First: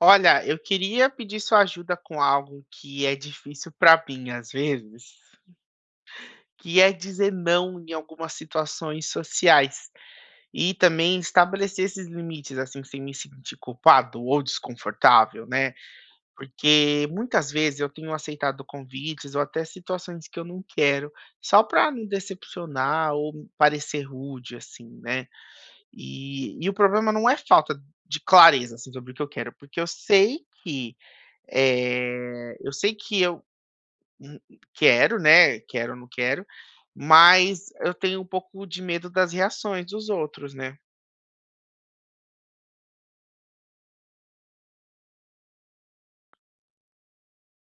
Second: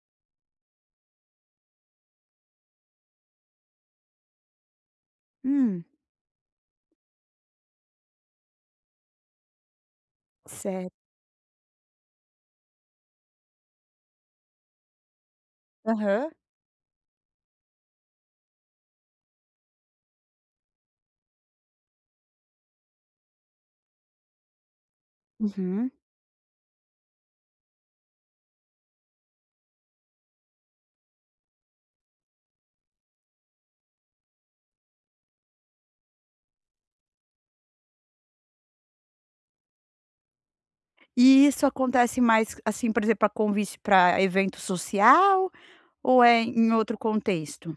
Olha, eu queria pedir sua ajuda com algo que é difícil para mim às vezes, Hum, que é dizer não em algumas situações sociais e certo. também estabelecer esses limites, assim, sem me sentir culpado ou desconfortável, né? Aham. Porque muitas vezes eu tenho aceitado convites ou até situações que eu não quero, só para não decepcionar ou parecer rude, assim, né? Uhum. E o problema não é falta de clareza assim, sobre o que eu quero, porque eu sei que eu sei que eu hum, quero, né, quero ou não quero, mas eu tenho um pouco de medo das reações dos outros, né. E isso acontece mais, assim, por exemplo, para convite para evento social ou é em outro contexto?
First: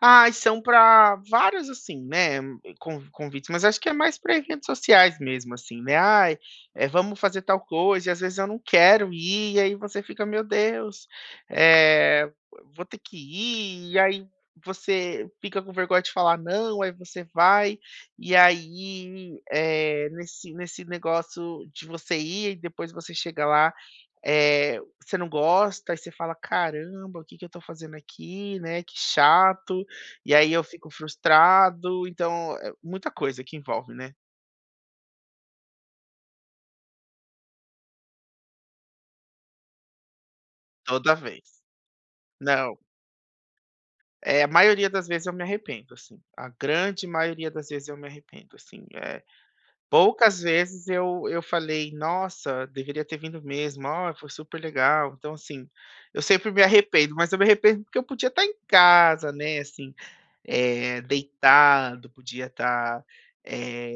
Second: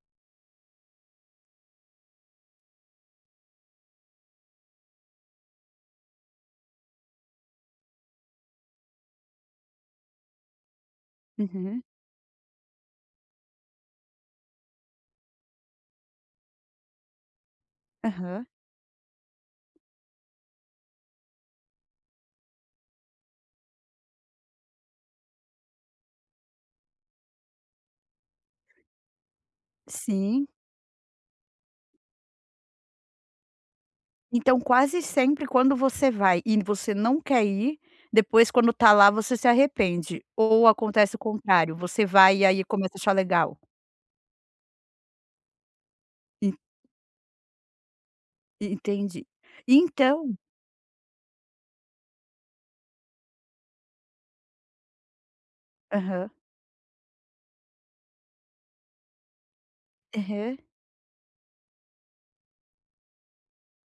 Ah, são para vários, assim, né, convites, mas acho que é mais para eventos sociais mesmo, assim, né. "Ai, vamos fazer tal coisa", e às vezes eu não quero ir, e aí você fica: "Meu Deus, Uhum. eh, vou ter que ir", e aí você fica com vergonha de falar não, aí você vai, e Aham. aí, nesse negócio de você ir e depois você chega lá você não gosta, aí você fala: "Caramba, o que que eu tô fazendo aqui, né, que chato". E Sim. aí eu fico frustrado, então é muita coisa que envolve, né, Então quase sempre quando você vai e você não quer ir, depois quando tá lá você se arrepende, ou toda acontece o vez. contrário, você vai e aí Não, começa a achar legal? é a maioria das vezes eu me arrependo, assim, a En grande maioria das vezes eu me arrependo, assim, Entendi. Então. poucas vezes eu falei: "Nossa, deveria ter vindo mesmo, ó, foi super legal". Então, assim, eu Aham. sempre me arrependo, mas eu me arrependo porque eu podia estar em casa, né, assim, Aham. Deitado, podia estar, eh,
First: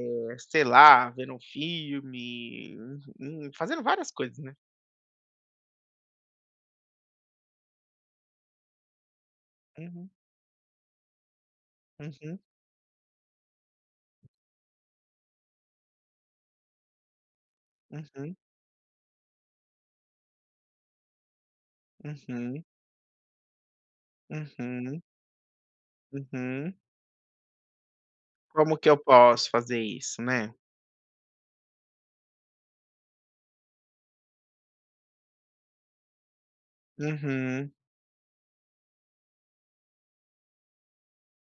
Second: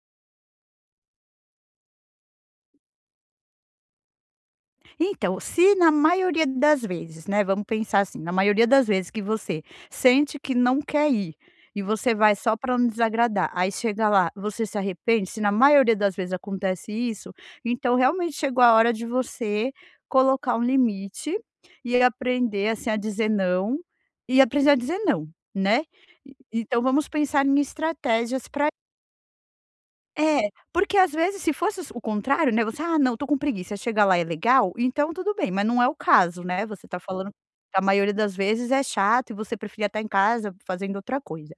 sei lá, vendo um filme, fazendo várias coisas, né. Então, se na maioria das vezes, né, vamos pensar assim, na maioria das vezes que você Uhum, sente que não quer ir, e você vai uhum, só para não desagradar, aí chega lá, você se arrepende, se na maioria das vezes acontece isso, então realmente uhum, chegou a hora de você colocar um limite, e uhum, aprender, assim, a dizer não, e aprender a dizer uhum, não, né. E uhum. então vamos pensar em estratégias para. Como que eu posso fazer isso, É, né. porque às vezes se fosse o contrário, né, você: "Ah não, tô com preguiça", chega lá é legal, então tudo bem, mas não é o caso, né, você tá falando que Uhum, a maioria das vezes é chato e você preferia estar em casa fazendo outra coisa.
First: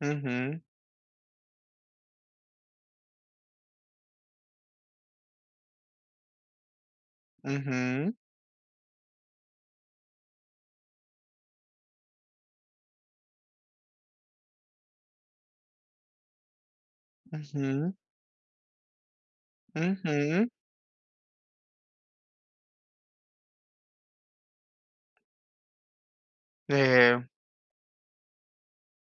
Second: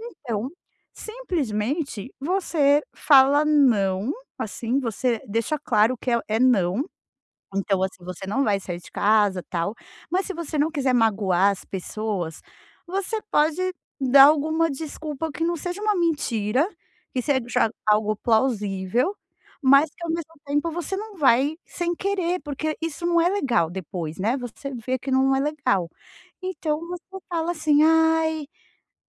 Então, uhum, simplesmente você fala não, assim, você deixa claro que é é não. Então, assim, uhum, você não vai sair de casa, tal, mas se você não quiser magoar as pessoas, você pode dar alguma desculpa que não seja uma mentira, que seja uhum, algo plausível, mas que ao mesmo uhum. tempo você não vai sem querer, porque isso não é legal depois, né, você vê que não é legal. Então você É. fala assim: "Ai,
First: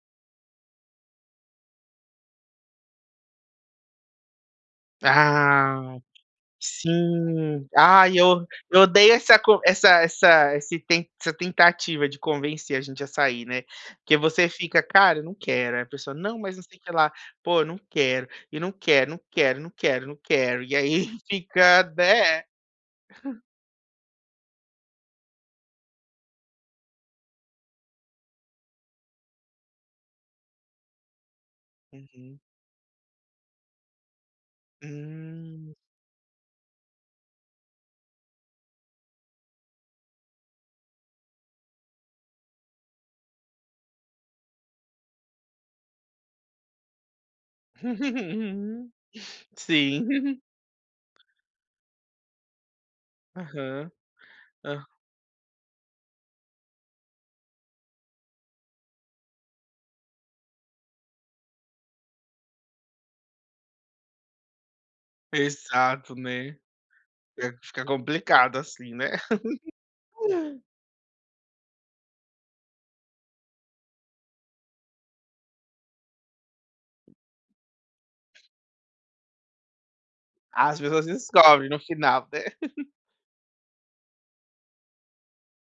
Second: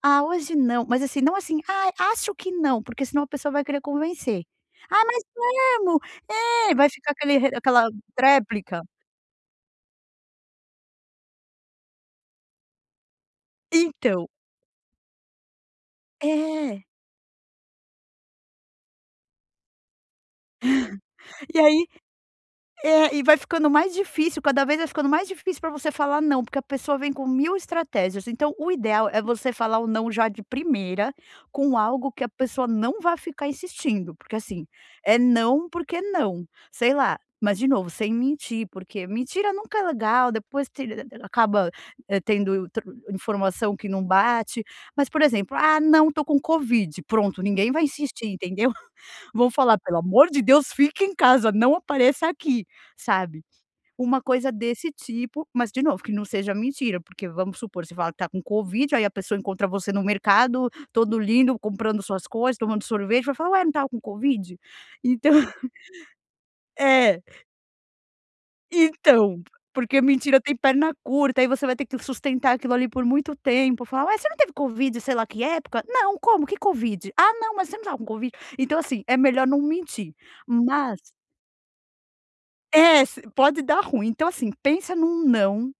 ah, hoje não", mas assim, não assim: "Ai, acho que não", porque senão a pessoa vai querer convencer. "Ah, mas Ah. mesmo? É", vai ficar aquele Sim. aquela Ai, eu tréplica. odeio essa co essa essa esse ten essa tentativa de convencer a gente a sair, né. Porque Então, você fica: "Cara, eu não quero", aí a pessoa: "Não, mas não sei o é. que lá". "Pô, eu não quero", e não quero não quero, não quero, não quero, e aí E fica, aí né. é, e vai ficando mais difícil, cada vez vai ficando mais difícil para você falar não, porque a pessoa vem com 1000 estratégias. Então o ideal é você falar o não já de primeira, com algo que a Uhum. pessoa não vá ficar insistindo, porque assim, é não Hum. porque não. Sei lá, mas de novo, sem mentir, porque mentira nunca é legal, depois te acaba, tendo tro informação que não bate. Mas, por exemplo: "Ah, não, tô com Covid", pronto, ninguém vai insistir, entendeu? Vão falar: "Pelo amor Sim. de Deus, fique em casa, não apareça aqui", sabe. Aham. Uma coisa Hã. desse tipo, mas de novo, que não seja mentira, porque vamos supor, você fala que tá com Covid, aí a pessoa encontra você no mercado, todo lindo, comprando suas coisas, tomando sorvete, vai falar: "Ué, não estava com Covid?". Então Exato, né. é, Fica complicado assim, né. então, porque mentira tem perna curta, aí você vai ter que sustentar aquilo ali por muito tempo, falar: "Ué, você não teve Covid, sei lá que época?". "Não, como? Que Covid?". "Ah, não, mas você não estava com Covid?". Então assim, é melhor não mentir, As mas pessoas descobrem no final, né. é, se pode dar ruim. Então, assim, pensa num não,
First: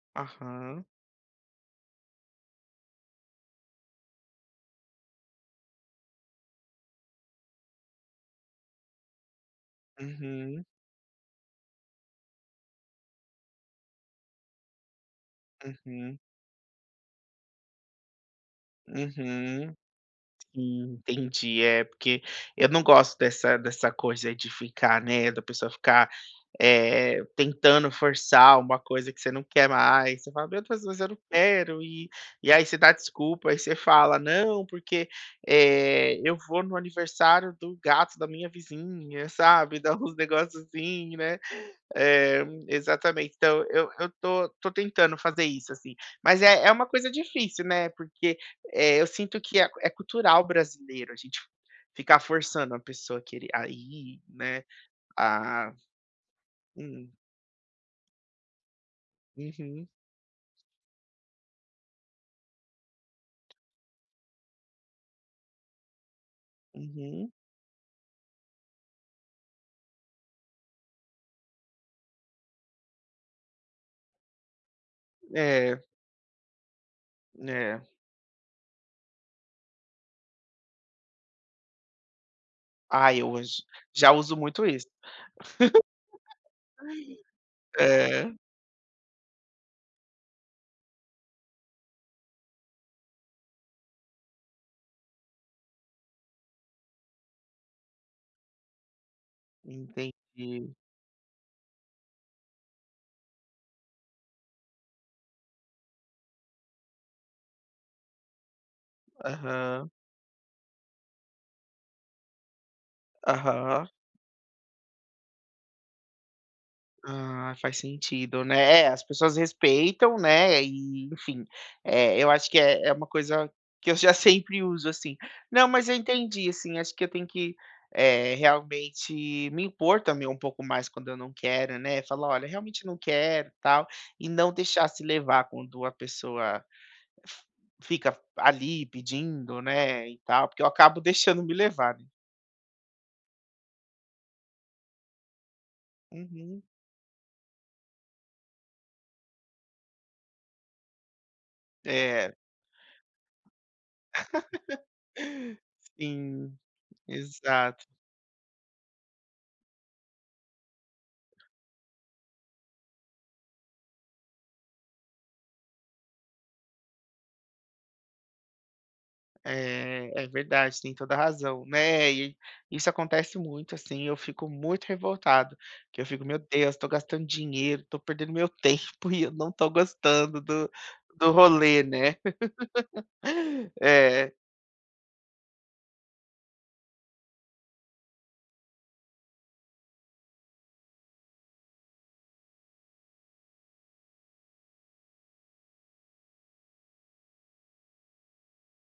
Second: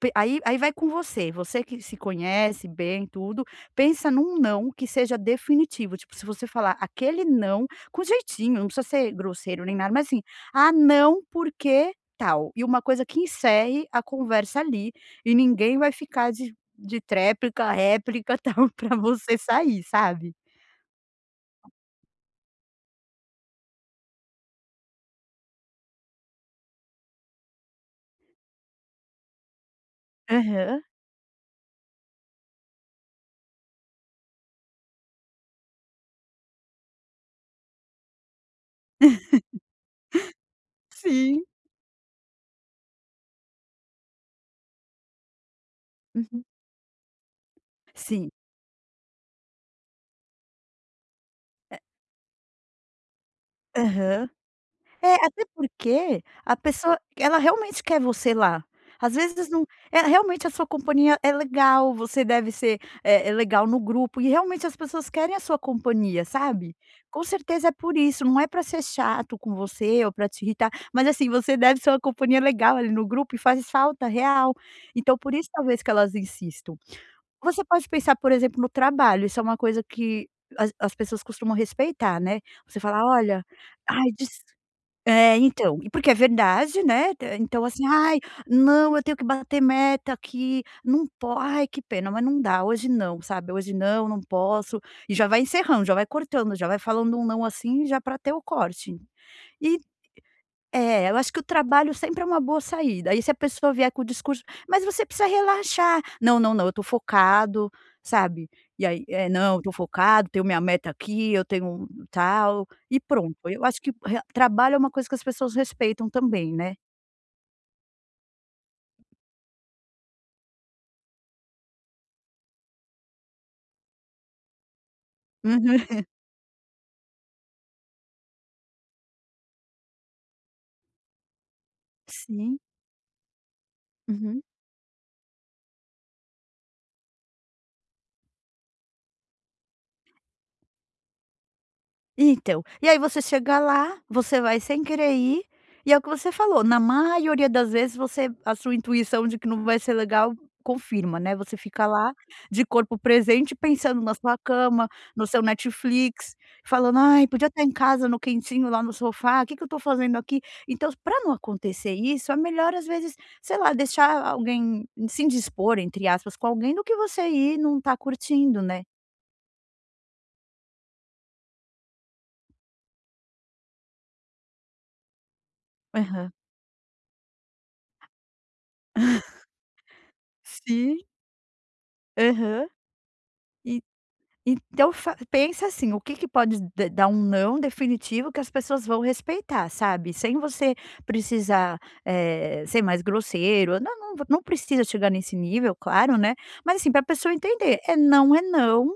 pe aí vai Aham. com você, você que se conhece bem, tudo, pensa num não que seja definitivo, tipo, se você falar aquele não com jeitinho, não precisa ser grosseiro nem nada, mas assim: Uhum. "Ah, não, porque tal", e uma coisa que encerre a conversa ali, e ninguém vai Uhum, ficar de tréplica, réplica, tal, pra você uhum, sair, sabe. sim, entendi. É, porque eu não gosto dessa coisa de ficar, né, da pessoa ficar, tentando forçar uma coisa que você não quer mais. Você fala: "Meu Deus, Aham. mas eu não quero", e aí você dá desculpa, aí você fala: "Não, porque, eu vou no aniversário do gato da minha vizinha", sabe, dá uns negócios assim, né. Sim. É, exatamente. Então eu tô tentando fazer isso, assim. Mas Uhum. é uma coisa difícil, né, Sim. porque, eu sinto que é cultural brasileiro a gente ficar forçando a pessoa a querer a ir, Aham. né, É, até a porque a pessoa, hum, ela realmente quer você lá. Às vezes não uhum, é realmente a sua companhia é legal, você deve ser, legal no grupo e realmente as pessoas querem a sua companhia, sabe. Com uhum. certeza é por isso, não é para ser chato com você ou para te irritar, mas assim, você deve ser uma companhia legal ali no grupo e faz falta real. Então por isso É, talvez que elas insistam. Você é. pode pensar, por exemplo, no trabalho, isso é uma coisa que as pessoas costumam respeitar, né. Você fala: Ah, eu "Olha, j ai já uso des" muito isso. É, então, e porque é verdade, né, então assim: "Ai, É, não, eu tenho que bater meta aqui, não posso, ai que pena, mas não dá, hoje não", sabe, "Hoje não, não posso", e já vai encerrando, já vai cortando, já vai falando um não assim já para ter o corte. entendi. É, eu acho que o trabalho sempre é uma boa saída. Aí se a pessoa vier com o discurso: "Mas você precisa relaxar". "Não, não, não, eu estou focado", sabe. E aí é: "Não, estou Aham, focado, tenho minha meta aqui, eu tenho um tal", e pronto. Eu acho aham. que re trabalho é uma coisa que as pessoas respeitam também, né. Ah, faz sentido, né. É, as pessoas respeitam, né, e enfim, eu acho que é uma coisa que eu já sempre uso, assim. Não, Uhum. mas eu entendi, assim, acho que eu tenho que, realmente me impor também um pouco mais quando eu não quero, né, falar: "Olha, Sim. realmente não quero", tal, e Uhum. não deixar se levar quando a pessoa f fica ali pedindo, né, e tal, porque eu acabo deixando me levar, né. Então, e aí você chega lá, você vai sem querer ir, é o que você Uhum. falou, na maioria das vezes você a sua intuição de que não vai ser legal confirma, né, você fica lá É. de corpo presente pensando na sua cama, no seu Netflix, Sim, falando: "Ai, podia estar em exato. casa no quentinho lá no sofá, o que que eu estou fazendo aqui?". Então, para não acontecer isso, é melhor às vezes, sei lá, deixar alguém "se indispor", entre aspas, com alguém do que você ir e não estar curtindo, né. É, é verdade, tem toda a razão, né, e isso acontece muito, assim, eu fico muito revoltado, que eu fico: Aham. "Meu Deus, tô gastando dinheiro, tô perdendo meu tempo e eu não tô gostando do Sim, do rolê", né. aham. É, Então fa pensa assim, o que que pode d dar um não definitivo que as pessoas vão respeitar, sabe, sem você precisar, ser mais grosseiro, não não não precisa chegar nesse nível, claro, né, mas assim, para a pessoa entender, é não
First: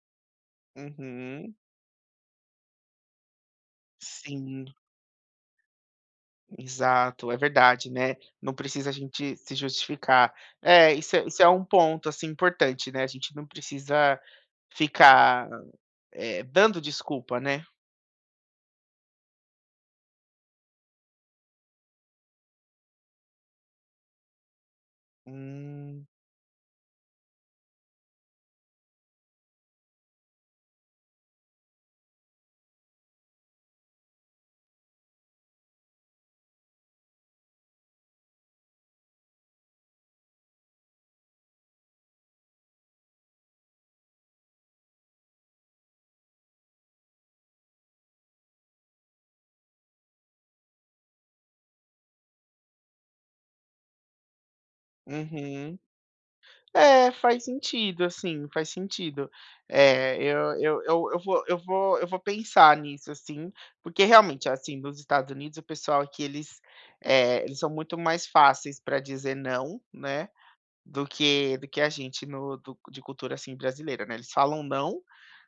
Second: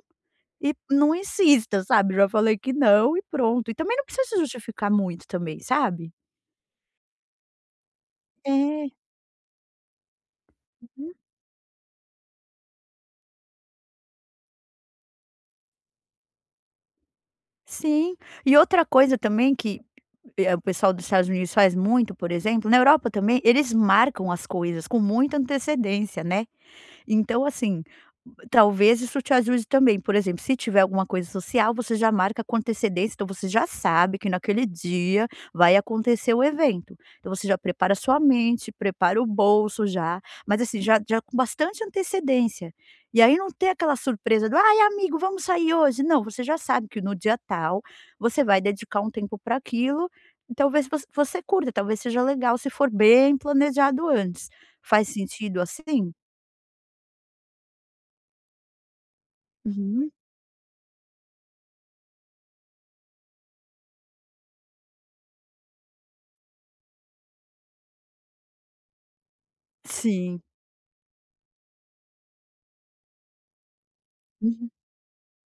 e não uhum, insista, sabe, já falei que não e pronto. E também não precisa se sim, justificar muito também, sabe. exato, é verdade, né, não precisa É, a gente se justificar. É, uhum, isso é um ponto, assim, importante, né, a gente não precisa ficar, dando desculpa, né. sim. E outra coisa também que. O pessoal dos Estados Unidos faz muito, por exemplo, na Europa também, eles marcam as coisas com muita Hum, antecedência, né. Então, assim, talvez isso te ajude também. Por exemplo, se tiver alguma coisa social, você já marca com antecedência, então você já sabe que naquele dia vai acontecer o evento. Então você já prepara sua mente, prepara o bolso já, mas assim, já já com bastante antecedência. E aí não tem aquela surpresa do: "Ai, amigo, vamos sair hoje". Não, você já sabe que no dia tal você vai dedicar um tempo para aquilo, e talvez você curta, talvez seja legal se for bem planejado antes. Faz sentido uhum. assim? É, faz sentido, assim, faz sentido. Uhum. É, eu vou pensar nisso, assim, porque realmente, assim, nos Estados Unidos o pessoal aqui eles, eles são muito mais fáceis para dizer não, né, Sim. do que a gente no do de cultura, assim, brasileira, né, eles falam Uhum. não,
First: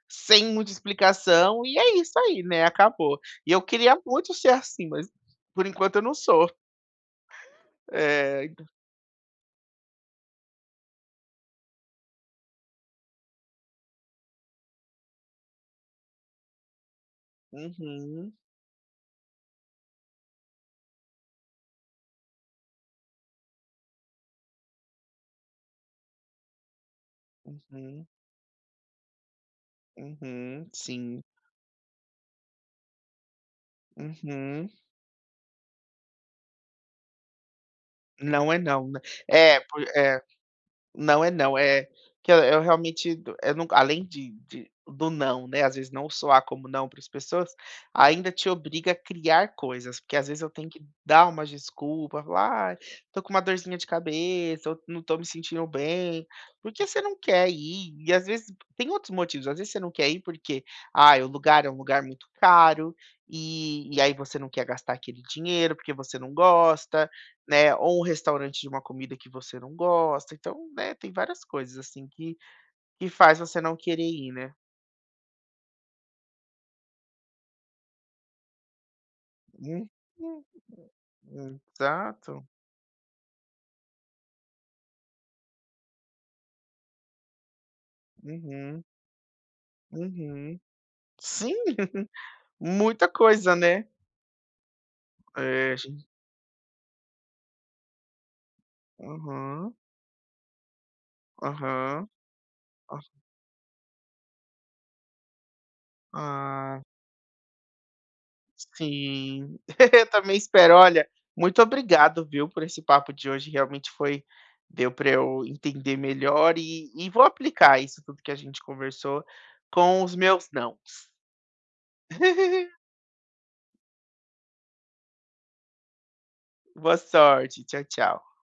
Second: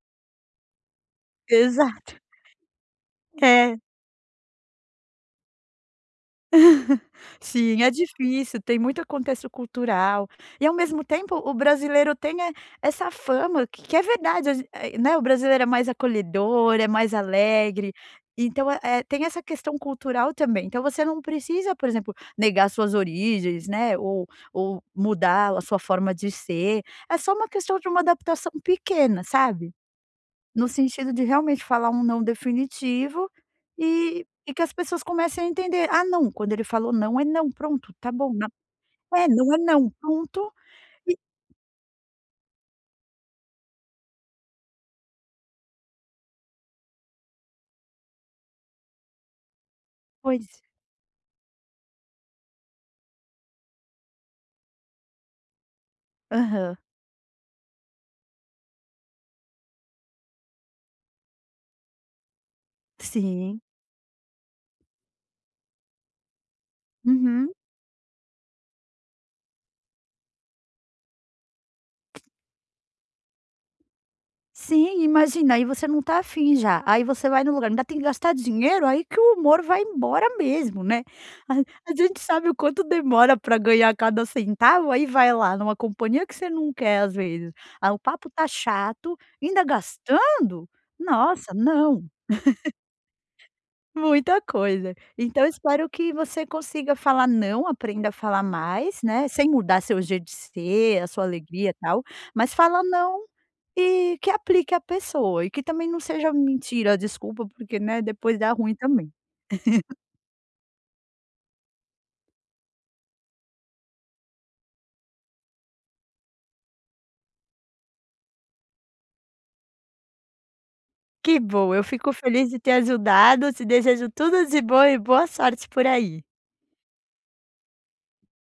sem muita explicação e é Exato. isso aí, né, acabou. E eu É. queria muito ser assim, mas por enquanto eu não sou. Sim, é É. difícil, tem muito contexto cultural. E, ao mesmo tempo, o brasileiro tem, essa fama que é verdade, a gen né, o brasileiro é mais acolhedor, é mais alegre, Uhum, então, tem essa questão cultural também. Então você não precisa, por exemplo, negar suas origens, né, ou mudar a sua forma de ser, é só uma questão de uma uhum, adaptação pequena, sabe? uhum, No sentido sim. de realmente falar um não definitivo e que Uhum. as pessoas comecem a entender: "Ah, não, quando ele falou não, é não, pronto, tá bom, não. Não é não, né. É, não é É, por não, pronto". E não é não, que eu realmente do eu não além de do não, né, às vezes não soar como não para as pessoas, ainda te obriga a criar coisas, porque às vezes Pois. eu tenho que dar umas desculpas, falar: "Ai, tô com uma dorzinha de cabeça, eu não tô me sentindo bem", Aham. porque você não quer ir, e às vezes tem outros motivos, às vezes você não quer ir porque, ah, o lugar é um lugar muito caro, Sim. e aí você não quer gastar aquele dinheiro, porque você não gosta, Uhum. né, ou um restaurante de uma comida que você não gosta, então, né, tem várias coisas, assim, que faz você não querer ir, né. Sim, imagina, aí você não tá afim já, aí você vai no lugar, ainda tem que gastar dinheiro, aí que o humor vai Uhum, embora mesmo, né. A uhum, a gente exato. sabe o quanto demora para ganhar cada centavo, aí vai lá numa companhia que você não quer às vezes, ah, o papo tá Uhum, chato, ainda uhum. gastando? Nossa, Sim, não, muita coisa, né. muita coisa. Então É, espero gen que você consiga falar não, aprenda a falar mais, né, sem aham, mudar seu jeito de ser, a sua alegria, e tal, aham, mas fala ah não. E que aplique à pessoa e que também não seja ah. mentira, desculpa, porque, né, depois dá ruim também. Sim, eu também espero. Olha, muito obrigado, viu, por esse papo de hoje. Realmente foi deu para eu entender melhor e vou aplicar isso tudo que a gente conversou com os meus não. Que bom, eu fico feliz de ter ajudado, te desejo tudo de bom e boa sorte por aí. Boa sorte. Tchau, tchau.